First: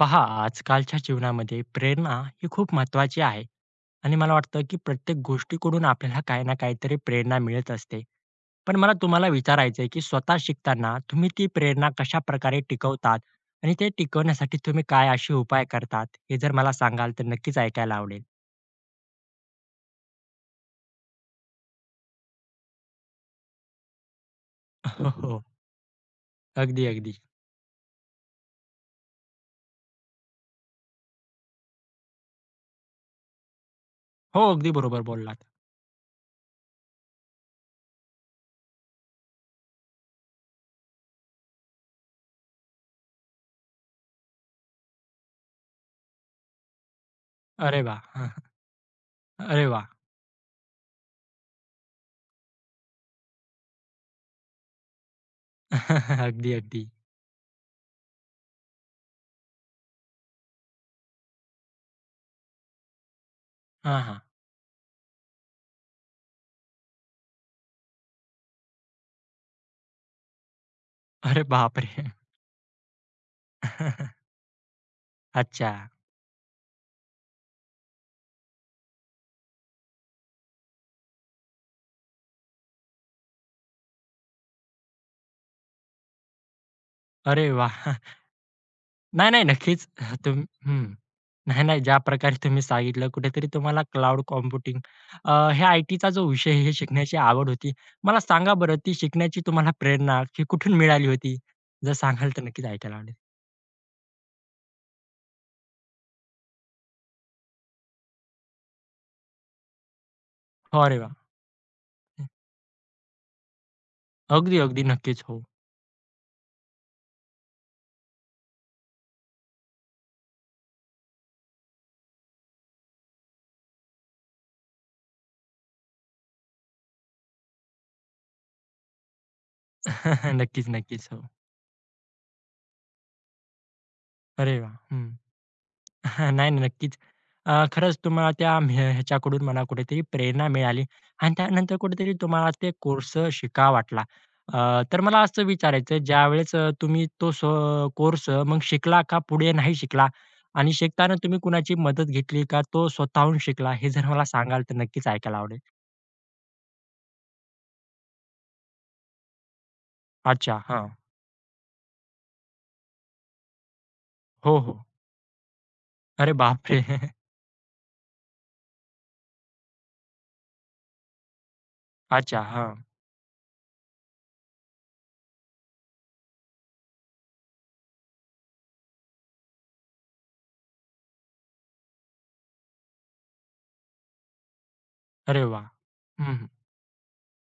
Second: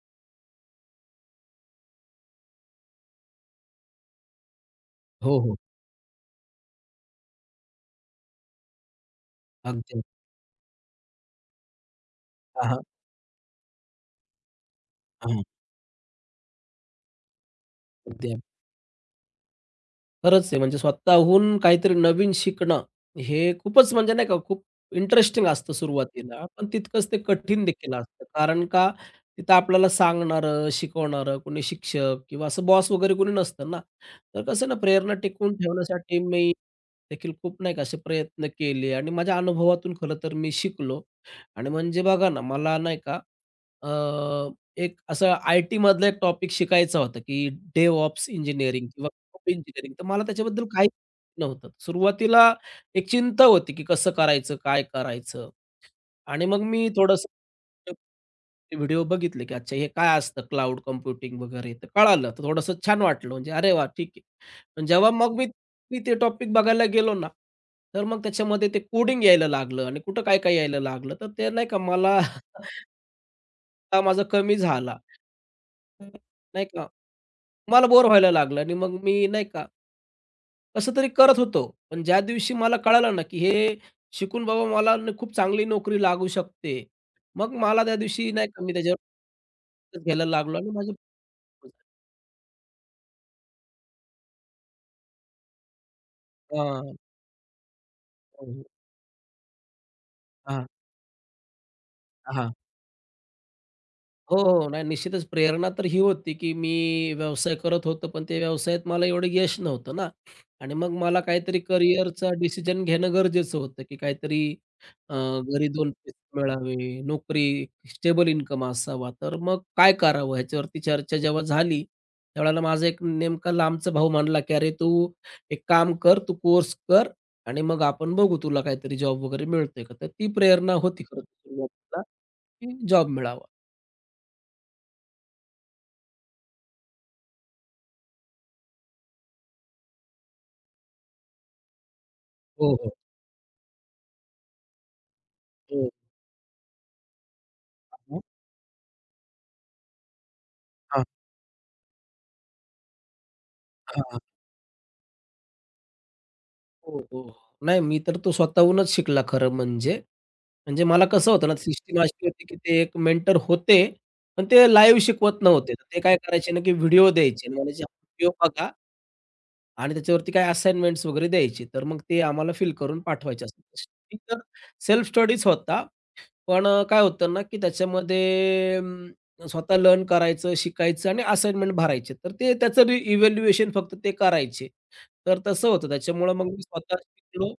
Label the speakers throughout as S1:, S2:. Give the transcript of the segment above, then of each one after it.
S1: पहा, आजकालच्या जीवनामध्ये प्रेरणा ही खूप महत्त्वाची आहे आणि मला वाटतं, की प्रत्येक
S2: हो, हो.
S1: गोष्टीकडून आपल्याला काही ना काहीतरी प्रेरणा मिळत असते. पण मला तुम्हाला विचारायचं आहे, की
S2: अगदी.
S1: स्वतः शिकताना तुम्ही ती प्रेरणा कशाप्रकारे
S2: हां, हां.
S1: टिकवतात आणि ते टिकवण्यासाठी तुम्ही काय असे
S2: हां,
S1: उपाय करतात? हे जर मला सांगाल तर नक्कीच ऐकायला आवडेल.
S2: अगदी. खरंच आहे. म्हणजे स्वतःहून काहीतरी नवीन शिकणं हे खूपच म्हणजे नाही का खूप
S1: हो, हो.
S2: इंटरेस्टिंग असतं सुरुवातीला, पण
S1: अगदी,
S2: तितकंच
S1: अगदी.
S2: ते कठीण देखील असतं. कारण का तिथं आपल्याला सांगणारं, शिकवणारं कोणी शिक्षक किंवा असं बॉस वगैरे कोणी नसतं ना.
S1: हो,
S2: तर कसं
S1: अगदी
S2: ना
S1: बरोबर
S2: प्रेरणा
S1: बोललात.
S2: टिकवून ठेवण्यासाठी मी देखील खूप नाही का असे प्रयत्न केले आणि माझ्या अनुभवातून खरं तर मी शिकलो. आणि म्हणजे बघा ना मला नाही का अ, एक असं आय-टी मधला एक टॉपिक शिकायचा होता, की
S1: अरे वाह!
S2: DevOps
S1: हं,
S2: इंजिनिअरिंग होम
S1: अरे वाह!
S2: इंजिनिअरिंग. तर मला त्याच्याबद्दल काही नव्हतं. सुरुवातीला एक चिंता होती, की कसं करायचं, काय करायचं? आणि
S1: अगदी,
S2: मग
S1: अगदी.
S2: मी थोडंसं व्हिडिओ बघितले, की अच्छा हे काय असतं क्लाउड कम्प्युटिंग वगैरे. तर कळालं. तर थोडंसं छान वाटलं म्हणजे अरे वा
S1: हां,
S2: ठीक
S1: हां.
S2: आहे. पण जेव्हा मग मी मी ते टॉपिक बघायला गेलो ना, तर मग त्याच्यामध्ये ते कोडिंग यायला लागलं आणि कुठं काय-काय यायला लागलं. तर
S1: अरे
S2: ते नाही का
S1: बापरे!
S2: मला हा माझा कमी झाला.
S1: अच्छा.
S2: नाही का? मला बोर व्हायला लागलं आणि मग मी नाही का कसं तरी करत होतो. पण ज्या दिवशी मला कळालं ना, की हे शिकून बाबा मला न खूप चांगली नोकरी लागू शकते.
S1: अरे
S2: मग मला
S1: वाह!
S2: त्या दिवशी नाही का मी
S1: नाही, नाही. नक्कीच.
S2: त्याच्यावर घ्यायला
S1: तुम
S2: लागलो आणि माझे
S1: हं. नाही, नाही. ज्या प्रकारे तुम्ही सांगितलं कुठेतरी तुम्हाला क्लाउड कॉम्प्युटिंग हे आयटीचा जो विषय आहे, हे
S2: हां.
S1: शिकण्याची आवड होती. मला
S2: हो,
S1: सांगा बरं
S2: हो.
S1: ती शिकण्याची तुम्हाला प्रेरणा ही
S2: हां,
S1: कुठून मिळाली होती? जर सांगाल तर
S2: हां.
S1: नक्कीच ऐकायला आवडेल.
S2: हो, हो. हो. नाही निश्चितच प्रेरणा तर ही होती, की मी व्यवसाय करत होतो, पण त्या व्यवसायात मला एवढं यश नव्हतं ना आणि
S1: हो,
S2: मग
S1: अरे वाह!
S2: मला काहीतरी करिअरचा डिसिजन घेणं गरजेचं होतं, की काहीतरी
S1: अगदी, अगदी. नक्कीच. हो.
S2: घरी 2 पैसे मिळावे, नोकरी, स्टेबल इन्कम असावा. तर मग काय करावं ह्याच्यावरती चर्चा जेव्हा झाली, त्यावेळेला माझा एक नेमका लांबचा भाऊ म्हणला, की "अरे तू एक काम कर, तू कोर्स कर आणि मग आपण बघू तुला काहीतरी जॉब वगैरे मिळतोय का?" तर ती
S1: नक्कीच,
S2: प्रेरणा होती
S1: नक्कीच.
S2: खरं
S1: हो.
S2: तर सुरुवातीला, की जॉब मिळावा.
S1: अरे वाह! हं. हा, नाही, नाही, नक्कीच. खरंच तुम्हाला त्या ह्या ह्याच्याकडून मला कुठेतरी प्रेरणा मिळाली आणि त्यानंतर कुठेतरी तुम्हाला ते
S2: हो, हो.
S1: कोर्स शिकावा वाटला. अ, तर मला असं
S2: हो.
S1: विचारायचं आहे, ज्यावेळेस तुम्ही तो
S2: हां,
S1: कोर्स मग शिकला का पुढे नाही शिकला? आणि शिकताना तुम्ही कुणाची मदत घेतली का तो स्वतःहून शिकला? हे जर
S2: हां.
S1: मला सांगाल तर नक्कीच ऐकायला आवडेल.
S2: हो, हो. नाही मी तर तो स्वतःहूनच शिकला खरं म्हणजे.
S1: अच्छा.
S2: म्हणजे
S1: हां.
S2: मला कसं होतं ना सिस्टम अशी होती, की ते एक मेंटर होते, पण
S1: हो,
S2: ते
S1: हो.
S2: लाईव्ह शिकवत नव्हते. तर ते काय
S1: अरे
S2: करायचे ना, की
S1: बापरे!
S2: व्हिडिओ द्यायचे आणि म्हणायचे, "व्हिडिओ बघा" आणि त्याच्यावरती काही असाइनमेंट्स वगैरे द्यायचे. तर मग ते
S1: अच्छा.
S2: आम्हाला फिल
S1: हां.
S2: करून पाठवायचे असतात. तर सेल्फ स्टडीच होता. पण काय होतं ना, की त्याच्यामध्ये स्वतः लर्न करायचं, शिकायचं आणि असाइनमेंट भरायचे. तर ते त्याचं रि इव्हॅल्युएशन फक्त ते करायचे. तर
S1: अरे वाह!
S2: तसं होतं. त्याच्यामुळं मग
S1: हं,
S2: मी स्वतः शिकलो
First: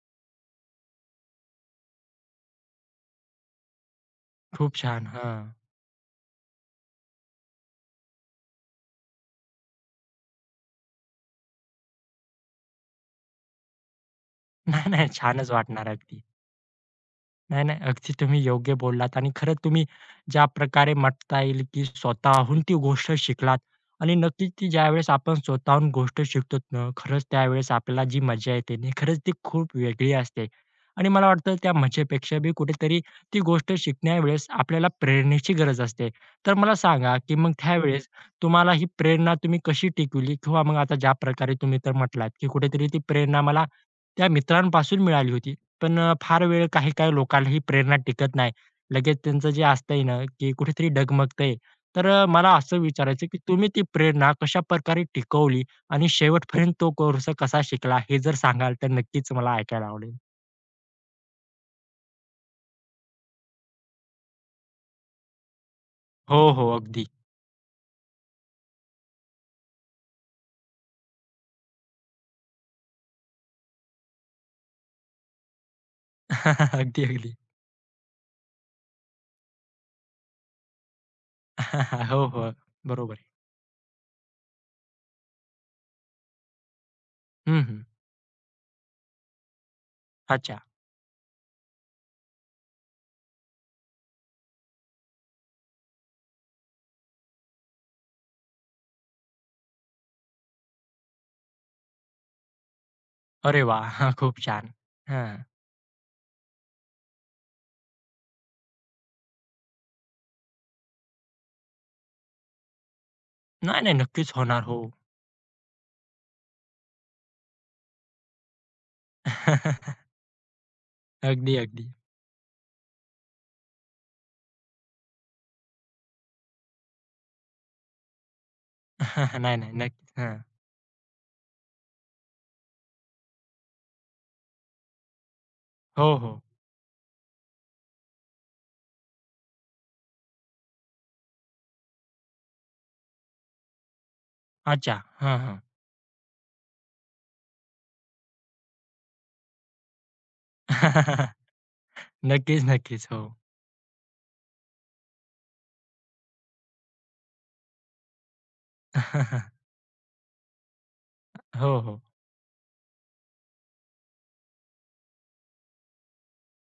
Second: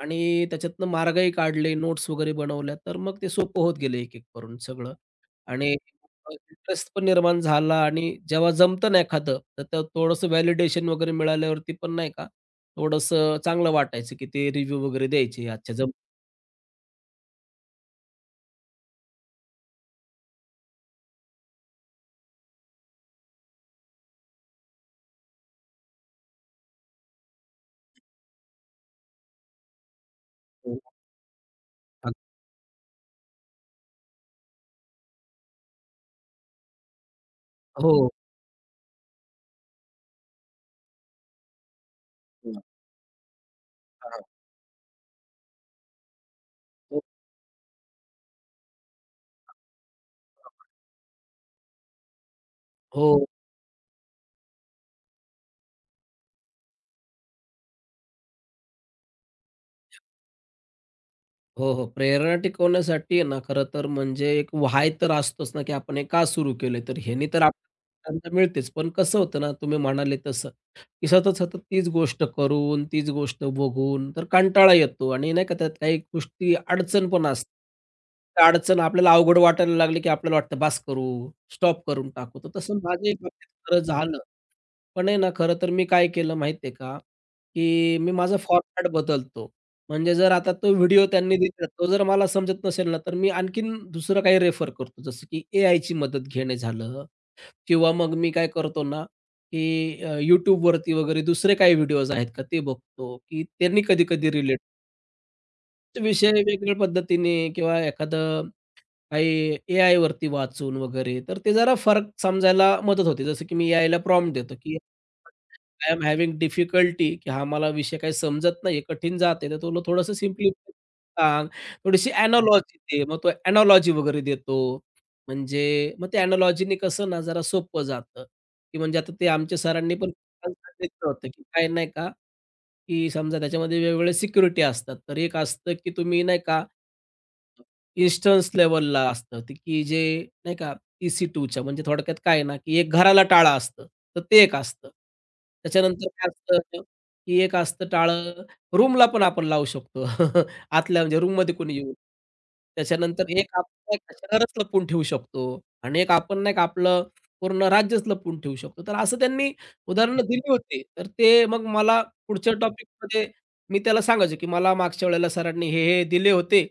S2: आणि त्याच्यातनं मार्गही काढले, नोट्स वगैरे बनवल्या. तर मग ते सोपं होत गेलं एक-एक करून
S1: खूप
S2: सगळं
S1: छान. हां.
S2: आणि इंटरेस्ट पण निर्माण झाला आणि जेव्हा जमतं ना एखादं, तर ते थोडंसं व्हॅलिडेशन वगैरे मिळाल्यावरती पण नाही का, थोडंसं चांगलं वाटायचं, की ते रिव्ह्यू
S1: नाही,
S2: वगैरे
S1: नाही.
S2: द्यायचे.
S1: छानच
S2: अच्छा
S1: वाटणार
S2: जमतंय.
S1: अगदी. नाही, नाही. अगदी तुम्ही योग्य बोललात आणि खरंच तुम्ही ज्या प्रकारे म्हणता येईल, की स्वतःहून ती गोष्ट शिकलात आणि नक्कीच ती ज्यावेळेस आपण स्वतःहून गोष्ट शिकतो ना, खरंच त्यावेळेस आपल्याला जी मजा येते ना, खरंच ती खूप वेगळी असते. आणि मला वाटतं त्या मजेपेक्षा बी कुठेतरी ती गोष्ट शिकण्यावेळेस आपल्याला प्रेरणेची गरज असते. तर मला सांगा, की मग
S2: हो.
S1: त्यावेळेस तुम्हाला ही प्रेरणा तुम्ही कशी टिकवली? किंवा मग आता ज्या प्रकारे तुम्ही तर म्हटलात, की
S2: हो.
S1: कुठेतरी ती प्रेरणा मला त्या मित्रांपासून मिळाली होती. पण फार वेळ
S2: हो,
S1: काही-काही लोकांना ही प्रेरणा टिकत नाही. लगेच त्यांचं जे असतंय ना, की कुठेतरी डगमगतंय. तर मला असं
S2: हो,
S1: विचारायचं की तुम्ही ती प्रेरणा कशाप्रकारे टिकवली आणि शेवटपर्यंत तो कोर्स कसा शिकला? हे जर सांगाल तर नक्कीच मला ऐकायला आवडेल.
S2: हो. हो. प्रेरणा टिकवण्यासाठी आहे ना, खरं तर म्हणजे एक व्हाय तर असतोच ना, की आपण हे का
S1: हो,
S2: सुरू
S1: हो.
S2: केलंय? तर
S1: अगदी.
S2: ह्यानी तर आपल्याला मिळतेच. पण कसं होतं ना, तुम्ही म्हणाले तसं, की सतत-सतत तीच गोष्ट करून, तीच गोष्ट बघून, तर कंटाळा येतो आणि नाही का त्यात काही गोष्टी
S1: अगदी,
S2: अडचण पण
S1: अगदी.
S2: असते. त्या अडचण आपल्याला अवघड वाटायला लागली, की आपल्याला वाटतं, "बास करू, स्टॉप करून
S1: हो,
S2: टाकू." तर
S1: हो.
S2: तसं
S1: बरोबर
S2: माझ्याही
S1: आहे.
S2: बाबतीत खरं झालं. पण आहे ना, खरं तर मी काय केलं माहिती आहे का,
S1: हं, हं.
S2: की मी माझा फॉरमॅट बदलतो. म्हणजे जर आता
S1: अच्छा.
S2: तो व्हिडिओ त्यांनी दिला, तो जर मला समजत नसेल ना, तर मी आणखीन दुसरं काही रेफर करतो. जसं की एआयची मदत घेणे झालं किंवा मग मी काय करतो ना, की YouTube वरती वगैरे दुसरे काही व्हिडिओज आहेत का ते बघतो, की
S1: अरे
S2: त्यांनी
S1: वाह! हां,
S2: कधी-कधी
S1: खूप
S2: रिलेट
S1: छान. हां.
S2: विषय वेगळ्या पद्धतीने किंवा एखादं काही एआयवरती वाचून वगैरे, तर ते जरा फरक समजायला मदत होते. जसं की मी
S1: नाही, नाही.
S2: एआयला
S1: नक्कीच
S2: प्रॉम्प्ट देतो,
S1: होणार.
S2: की
S1: हो.
S2: आय एम हॅव्हिंग डिफिकल्टी, की हा मला विषय काही समजत नाही, कठीण जातंय, तर तुला थोडंसं सिम्प्लिफाय सांग,
S1: अगदी, अगदी.
S2: थोडीशी एनालॉजी दे. मग तो एनालॉजी वगैरे देतो. म्हणजे मग ते एनालॉजीने कसं ना, जरा सोपं जातं, की म्हणजे आता ते
S1: नाही,
S2: आमच्या
S1: नाही.
S2: सरांनी पण
S1: नक्कीच. हां.
S2: सांगितलं होतं, की काय नाही का की समजा त्याच्यामध्ये वेगवेगळ्या सिक्युरिटी असतात. तर एक असतं की
S1: हो,
S2: तुम्ही नाही
S1: हो.
S2: का इन्स्टन्स लेव्हलला असतं ते की जे नाही का EC2च्या म्हणजे थोडक्यात काय आहे ना, की एक घराला टाळं असतं. तर ते एक असतं.
S1: अच्छा. हां, हां.
S2: त्याच्यानंतर काय असतं, की एक असतं टाळं रूमला पण आपण लावू शकतो. आतल्या म्हणजे रूममध्ये कोणी येऊ
S1: नक्कीच, नक्कीच. हो.
S2: त्याच्यानंतर एक आपण एक शहरच लपवून ठेवू शकतो आणि एक आपण नाही का आपलं पूर्ण राज्यच लपवून ठेवू शकतो. तर असं त्यांनी उदाहरणं दिली होती. तर ते मग
S1: हो, हो.
S2: मला पुढच्या टॉपिकमध्ये मी त्याला सांगायचो, की मला मागच्या वेळेला सरांनी हे दिले होते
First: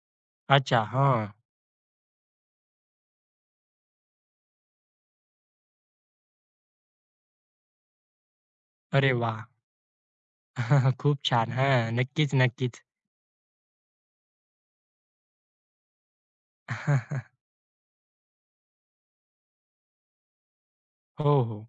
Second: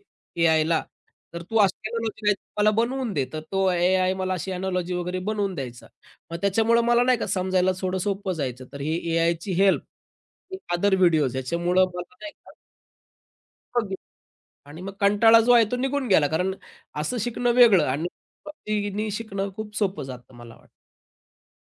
S1: अच्छा.
S2: एआयला,
S1: हां.
S2: तर तू अशी एनालॉजी काहीतरी मला बनवून दे. तर तो एआय मला अशी एनालॉजी वगैरे बनवून द्यायचा. मग त्याच्यामुळं मला नाही का समजायला थोडं सोपं जायचं. तर ही
S1: अरे वाह!
S2: एआयची हेल्प, अदर
S1: खूप
S2: व्हिडिओज
S1: छान.
S2: याच्यामुळं
S1: हां.
S2: मला नाही
S1: नक्कीच,
S2: का
S1: नक्कीच.
S2: सोपं गेलं. आणि मग कंटाळा जो आहे तो निघून गेला. कारण असं शिकणं वेगळं आणि टेक्नॉलॉजीनी शिकणं खूप सोपं जातं मला वाटतं.
S1: हो, हो.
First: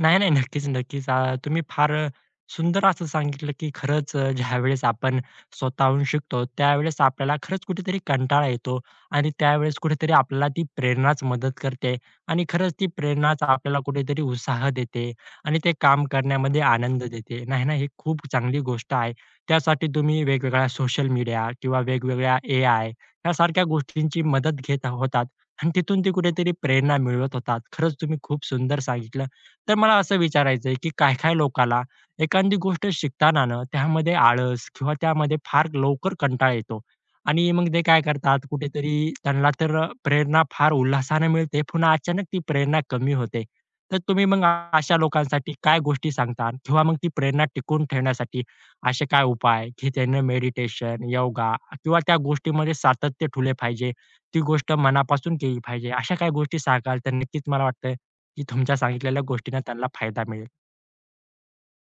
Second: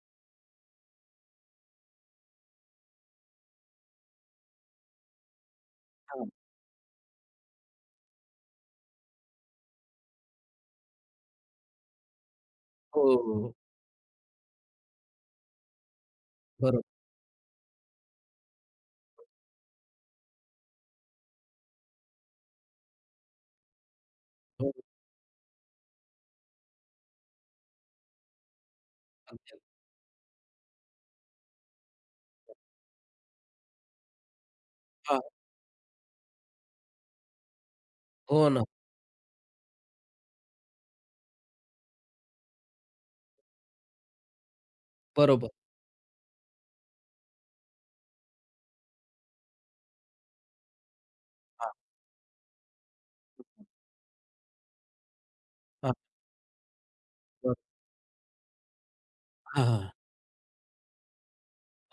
S1: नाही, नाही. नक्कीच, नक्कीच. तुम्ही फार सुंदर असं सांगितलं, की खरंच ज्यावेळेस आपण स्वतःहून
S2: हां.
S1: शिकतो, त्यावेळेस आपल्याला खरंच कुठेतरी कंटाळा येतो आणि त्यावेळेस कुठेतरी आपल्याला ती प्रेरणाच मदत करते आणि खरंच ती
S2: हो,
S1: प्रेरणाच
S2: हो,
S1: आपल्याला कुठेतरी उत्साह देते आणि ते काम करण्यामध्ये
S2: बरोबर.
S1: आनंद देते. नाही ना, ही खूप चांगली गोष्ट आहे. त्यासाठी तुम्ही वेगवेगळ्या सोशल मीडिया किंवा वेगवेगळ्या ए-आय यासारख्या गोष्टींची मदत
S2: हो,
S1: घेत होतात. आणि तिथून ते कुठेतरी प्रेरणा मिळवत होतात. खरंच तुम्ही खूप सुंदर सांगितलं.
S2: अगदी.
S1: तर मला असं विचारायचंय, की काही-काही लोकाला एखादी गोष्ट शिकताना ना, त्यामध्ये आळस किंवा
S2: हां,
S1: त्यामध्ये फार लवकर कंटाळा येतो आणि मग ते काय करतात,
S2: हो ना.
S1: कुठेतरी त्यांना तर प्रेरणा फार उल्हासाने मिळते, पुन्हा अचानक ती प्रेरणा कमी होते. तर तुम्ही मग अशा
S2: बरोबर.
S1: लोकांसाठी काय गोष्टी सांगता किंवा मग ती प्रेरणा टिकवून ठेवण्यासाठी असे काय उपाय, की त्यांनी मेडिटेशन, योगा
S2: हां,
S1: किंवा त्या गोष्टीमध्ये सातत्य ठेवले पाहिजे? ती गोष्ट मनापासून केली पाहिजे.
S2: हां,
S1: अशा काही गोष्टी सांगाल तर नक्कीच
S2: बरोबर.
S1: मला वाटतं, की तुमच्या सांगितलेल्या गोष्टींना
S2: हां,
S1: त्यांना
S2: हां.
S1: फायदा मिळेल.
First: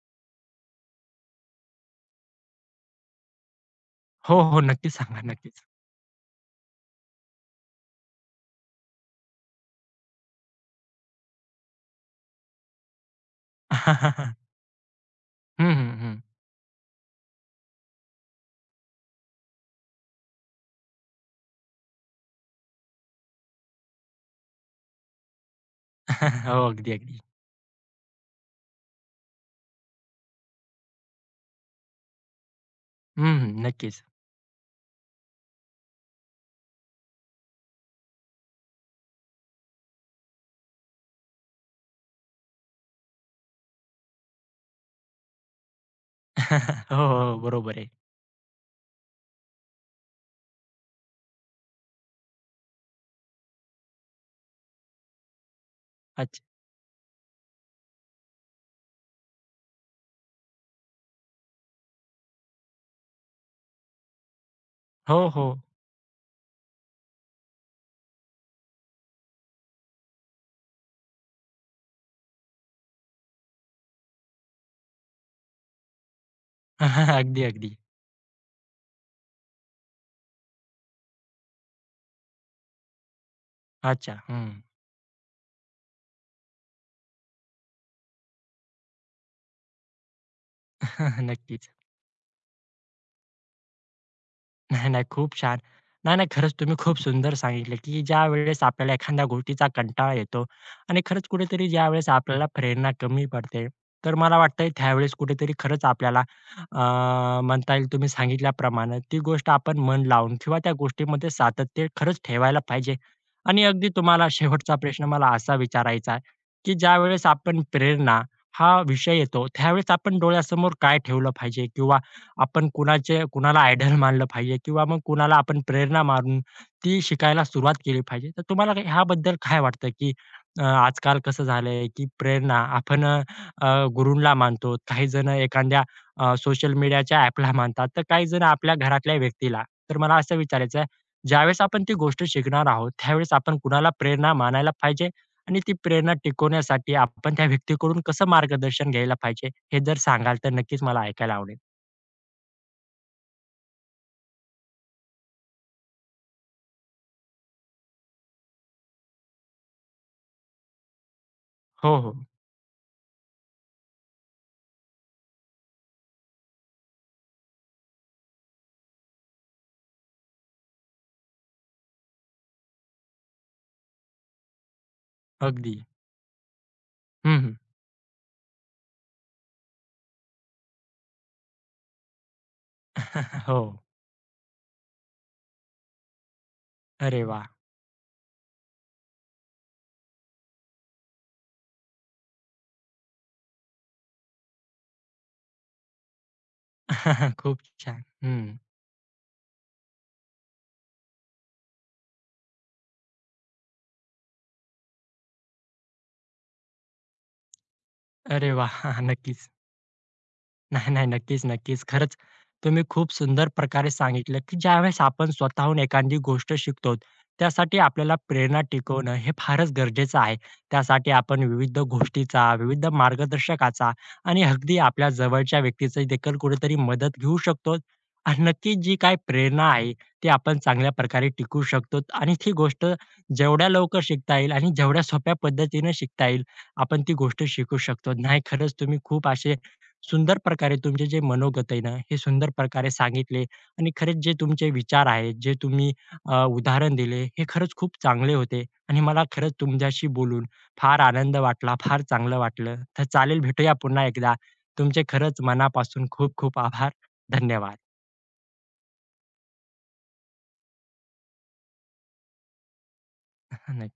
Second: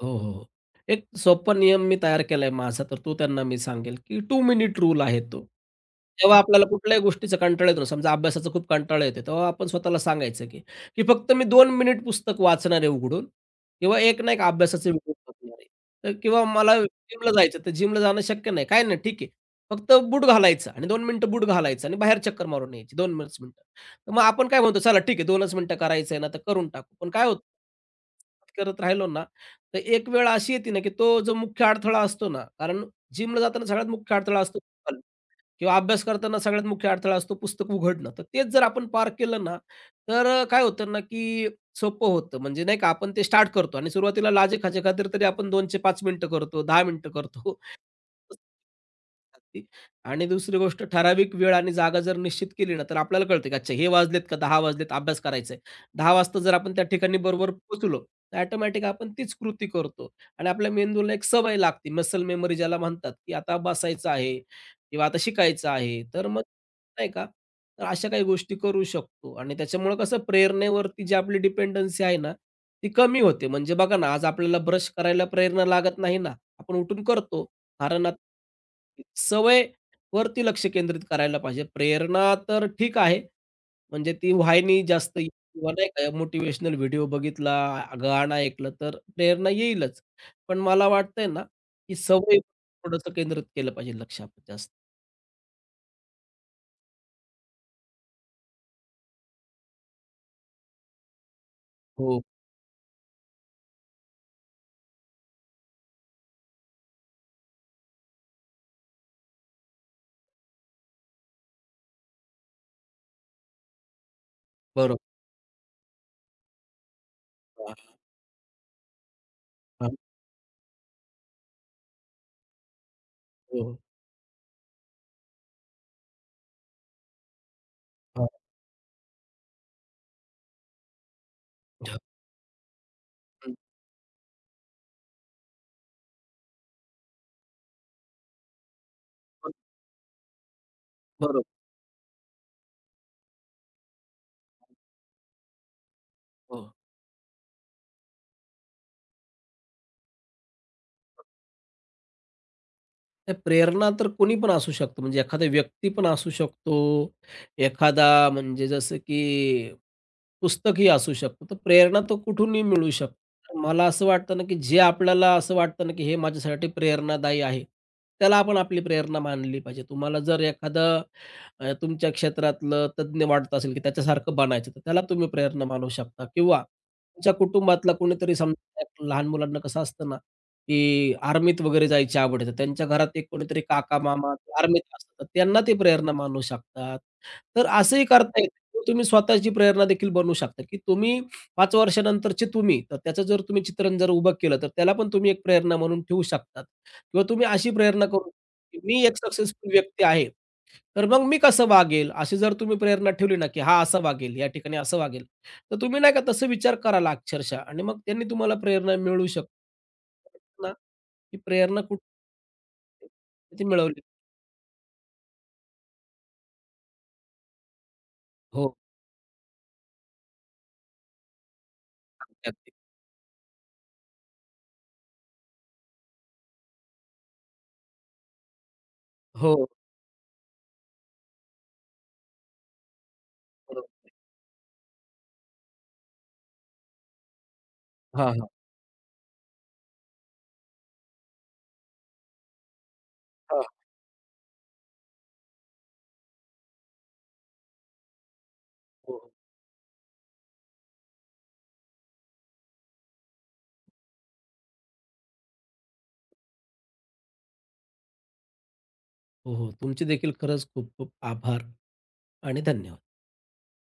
S2: हो, हो, हो. एक सोपा नियम मी तयार केलाय माझा, तर तो त्यांना मी सांगेल, की
S1: हो,
S2: 2
S1: हो.
S2: मिनिट
S1: नक्कीच
S2: रूल आहे
S1: सांगा,
S2: तो.
S1: नक्कीच.
S2: तेव्हा आपल्याला कुठल्याही गोष्टीचा कंटाळा येतो ना, समजा अभ्यासाचा खूप कंटाळा येतो, तेव्हा आपण स्वतःला सांगायचं, की की फक्त मी 2 मिनिट पुस्तक वाचणार आहे उघडून किंवा एक ना एक अभ्यासाचा व्हिडिओ बघणार आहे.
S1: हं, हं, हं.
S2: तर किंवा मला जिमला जायचं, तर जिमला जाणं शक्य नाही. काही नाही, ठीक आहे. फक्त बूट घालायचा आणि 2 मिनिटं बूट घालायचा आणि बाहेर चक्कर मारून यायची 2च मिनिटं. तर मग आपण काय म्हणतो, चला ठीक आहे 2च मिनिटं करायचंय ना, तर
S1: हो,
S2: करून
S1: अगदी,
S2: टाकू. पण
S1: अगदी.
S2: काय होतं, करत राहिलो ना, तर एक वेळ अशी येते ना, की तो जो मुख्य अडथळा असतो ना, कारण
S1: हं,
S2: जिमला
S1: हं.
S2: जाताना सगळ्यात
S1: नक्कीच.
S2: मुख्य अडथळा असतो मोबाईल किंवा अभ्यास करताना सगळ्यात मुख्य अडथळा असतो पुस्तक उघडणं. तर तेच जर आपण पार केलं ना, तर काय होतं ना, की सोपं होतं. म्हणजे नाही का आपण ते स्टार्ट करतो आणि सुरुवातीला लाजेखाच्या खातीर तरी आपण 2 पाच 5 मिनिटं करतो, 10
S1: हो, हो,
S2: मिनिटं
S1: हो,
S2: करतो.
S1: बरोबर आहे.
S2: आणि दुसरी गोष्ट ठराविक वेळ आणि जागा जर निश्चित केली ना, तर आपल्याला कळतं, की अच्छा हे वाजलेत का 10 वाजलेत अभ्यास करायचा आहे. 10 वाजता
S1: अच्छा.
S2: जर आपण त्या ठिकाणी बरोबर पोहोचलो तर ऑटोमॅटिक आपण तीच कृती करतो आणि आपल्या मेंदूला एक सवय लागते, मसल मेमरी ज्याला म्हणतात, की आता बसायचं आहे किंवा आता
S1: हो, हो.
S2: शिकायचं आहे. तर मग नाही का, तर अशा काही गोष्टी करू शकतो आणि त्याच्यामुळं कसं प्रेरणेवरती जी आपली डिपेंडन्सी आहे ना, ती कमी होते. म्हणजे बघा ना, आज आपल्याला ब्रश करायला प्रेरणा लागत नाही ना, आपण उठून
S1: अगदी,
S2: करतो.
S1: अगदी.
S2: कारण आता सवयवरती लक्ष केंद्रित करायला पाहिजे. प्रेरणा तर ठीक आहे, म्हणजे
S1: अच्छा.
S2: ती
S1: हं.
S2: वाहिनी जास्त किंवा नाही का मोटिव्हेशनल व्हिडिओ बघितला, गाणं ऐकलं तर प्रेरणा येईलच. पण मला वाटतंय ना,
S1: नक्कीच.
S2: की सवय थोडंसं केंद्रित केलं पाहिजे लक्ष आपलं जास्त.
S1: नाही, नाही. खूप छान. नाही, नाही. खरंच तुम्ही खूप सुंदर सांगितलं, की ज्यावेळेस आपल्याला एखाद्या गोष्टीचा कंटाळा येतो आणि खरंच कुठेतरी ज्यावेळेस हं.
S2: हो,
S1: आपल्याला प्रेरणा कमी पडते, तर मला वाटतंय त्यावेळेस कुठेतरी खरंच आपल्याला म्हणता येईल तुम्ही सांगितल्याप्रमाणे ती गोष्ट आपण मन लावून किंवा त्या गोष्टीमध्ये सातत्य खरंच ठेवायला पाहिजे. आणि अगदी तुम्हाला शेवटचा प्रश्न
S2: बरोबर.
S1: मला असा विचारायचा आहे, की ज्यावेळेस आपण
S2: हां,
S1: प्रेरणा हा विषय येतो, त्यावेळेस
S2: हां.
S1: आपण डोळ्यासमोर काय ठेवलं पाहिजे? किंवा आपण कुणाचे कुणाला
S2: हो,
S1: आयडॉल मानलं पाहिजे किंवा मग कुणाला आपण प्रेरणा मानून ती शिकायला सुरुवात केली
S2: हां.
S1: पाहिजे. तर तुम्हाला काय- ह्याबद्दल काय वाटतं, की आजकाल कसं झालंय, की प्रेरणा आपण अ,
S2: हं,
S1: अ, मानतो, काही जण एखाद्या सोशल मीडियाच्या ॲपला मानतात, तर काही जण आपल्या घरातल्या व्यक्तीला. तर मला असं विचारायचं आहे,
S2: बरोबर.
S1: ज्यावेळेस आपण ती गोष्ट शिकणार आहोत, त्यावेळेस आपण कुणाला प्रेरणा मानायला पाहिजे आणि ती प्रेरणा
S2: हो.
S1: टिकवण्यासाठी आपण त्या व्यक्तीकडून कसं मार्गदर्शन घ्यायला पाहिजे, हे जर सांगाल तर नक्कीच मला ऐकायला आवडेल.
S2: नाही, प्रेरणा तर कोणी पण असू शकतं. म्हणजे एखादा व्यक्ती पण असू शकतो, एखादा म्हणजे जसं की पुस्तकही असू शकतं. तर
S1: हो,
S2: प्रेरणा तर
S1: हो.
S2: कुठूनही मिळू शकते. तर मला असं वाटतं ना, की जे आपल्याला असं वाटतं ना, की हे माझ्यासाठी प्रेरणादायी आहे, त्याला आपण आपली प्रेरणा मानली पाहिजे. तुम्हाला जर एखादं तुमच्या क्षेत्रातलं तज्ञ वाटत असेल, की त्याच्यासारखं बनायचं, तर त्याला तुम्ही प्रेरणा
S1: अगदी.
S2: मानू शकता किंवा तुमच्या
S1: हं,
S2: कुटुंबातला कोणीतरी समजा लहान मुलांना कसं असतं ना की आर्मीत वगैरे जायचे आवडतं. त्यांच्या घरात एक
S1: हो.
S2: कोणीतरी काका-मामा आर्मीत असतात. तर त्यांना ते प्रेरणा मानू शकतात.
S1: अरे वाह!
S2: तर असंही करता येतं. किंवा तुम्ही स्वतःची प्रेरणा देखील बनवू शकता, की तुम्ही 5 वर्षानंतरचे तुम्ही, तर त्याचं जर तुम्ही चित्रण जर उभं केलं, तर त्याला पण तुम्ही एक प्रेरणा म्हणून ठेवू शकतात. किंवा तुम्ही
S1: खूप
S2: अशी
S1: छान.
S2: प्रेरणा करू
S1: हं.
S2: की मी एक सक्सेसफुल व्यक्ती आहे. तर मग मी कसं वागेल? अशी जर तुम्ही प्रेरणा ठेवली ना, की हा असा वागेल, या ठिकाणी असं वागेल. तर तुम्ही नाही का तसं विचार कराल अक्षरशः आणि मग त्यांनी
S1: अरे
S2: तुम्हाला
S1: वाह!
S2: प्रेरणा मिळू
S1: नक्कीच.
S2: शकते. ना,
S1: नाही, नाही.
S2: ही
S1: नक्कीच,
S2: प्रेरणा
S1: नक्कीच.
S2: कुठ
S1: खरंच तुम्ही खूप सुंदर
S2: ती
S1: प्रकारे
S2: मिळवली.
S1: सांगितलं, की ज्यावेळेस आपण स्वतःहून एखादी गोष्ट शिकतो, त्यासाठी आपल्याला प्रेरणा
S2: हो.
S1: टिकवणं हे फारच गरजेचं आहे. त्यासाठी आपण विविध
S2: अगदी,
S1: गोष्टीचा,
S2: अगदी.
S1: विविध मार्गदर्शकाचा आणि अगदी आपल्या जवळच्या व्यक्तीची देखील कुठेतरी मदत घेऊ शकतो. आणि नक्कीच जी काही
S2: हो,
S1: प्रेरणा आहे, ती आपण चांगल्या प्रकारे टिकवू शकतो आणि ती गोष्ट जेवढ्या
S2: बरोबर
S1: लवकर
S2: आहे.
S1: शिकता येईल आणि जेवढ्या सोप्या पद्धतीने शिकता येईल, आपण ती गोष्ट शिकू शकतो.
S2: हां,
S1: नाही,
S2: हां.
S1: खरंच तुम्ही खूप असे सुंदर प्रकारे तुमचे जे मनोगत आहे ना, हे सुंदर प्रकारे सांगितले
S2: हां.
S1: आणि खरंच जे तुमचे विचार आहेत, जे तुम्ही उदाहरण दिले, हे खरंच खूप चांगले होते आणि
S2: हो,
S1: मला
S2: हो.
S1: खरंच तुमच्याशी बोलून फार आनंद वाटला, फार चांगलं वाटलं. तर चालेल भेटूया पुन्हा एकदा. तुमचे खरंच मनापासून खूप खूप आभार. धन्यवाद.
S2: हो, हो. तुमचे देखील खरंच खूप खूप आभार आणि धन्यवाद.
S1: नक्की.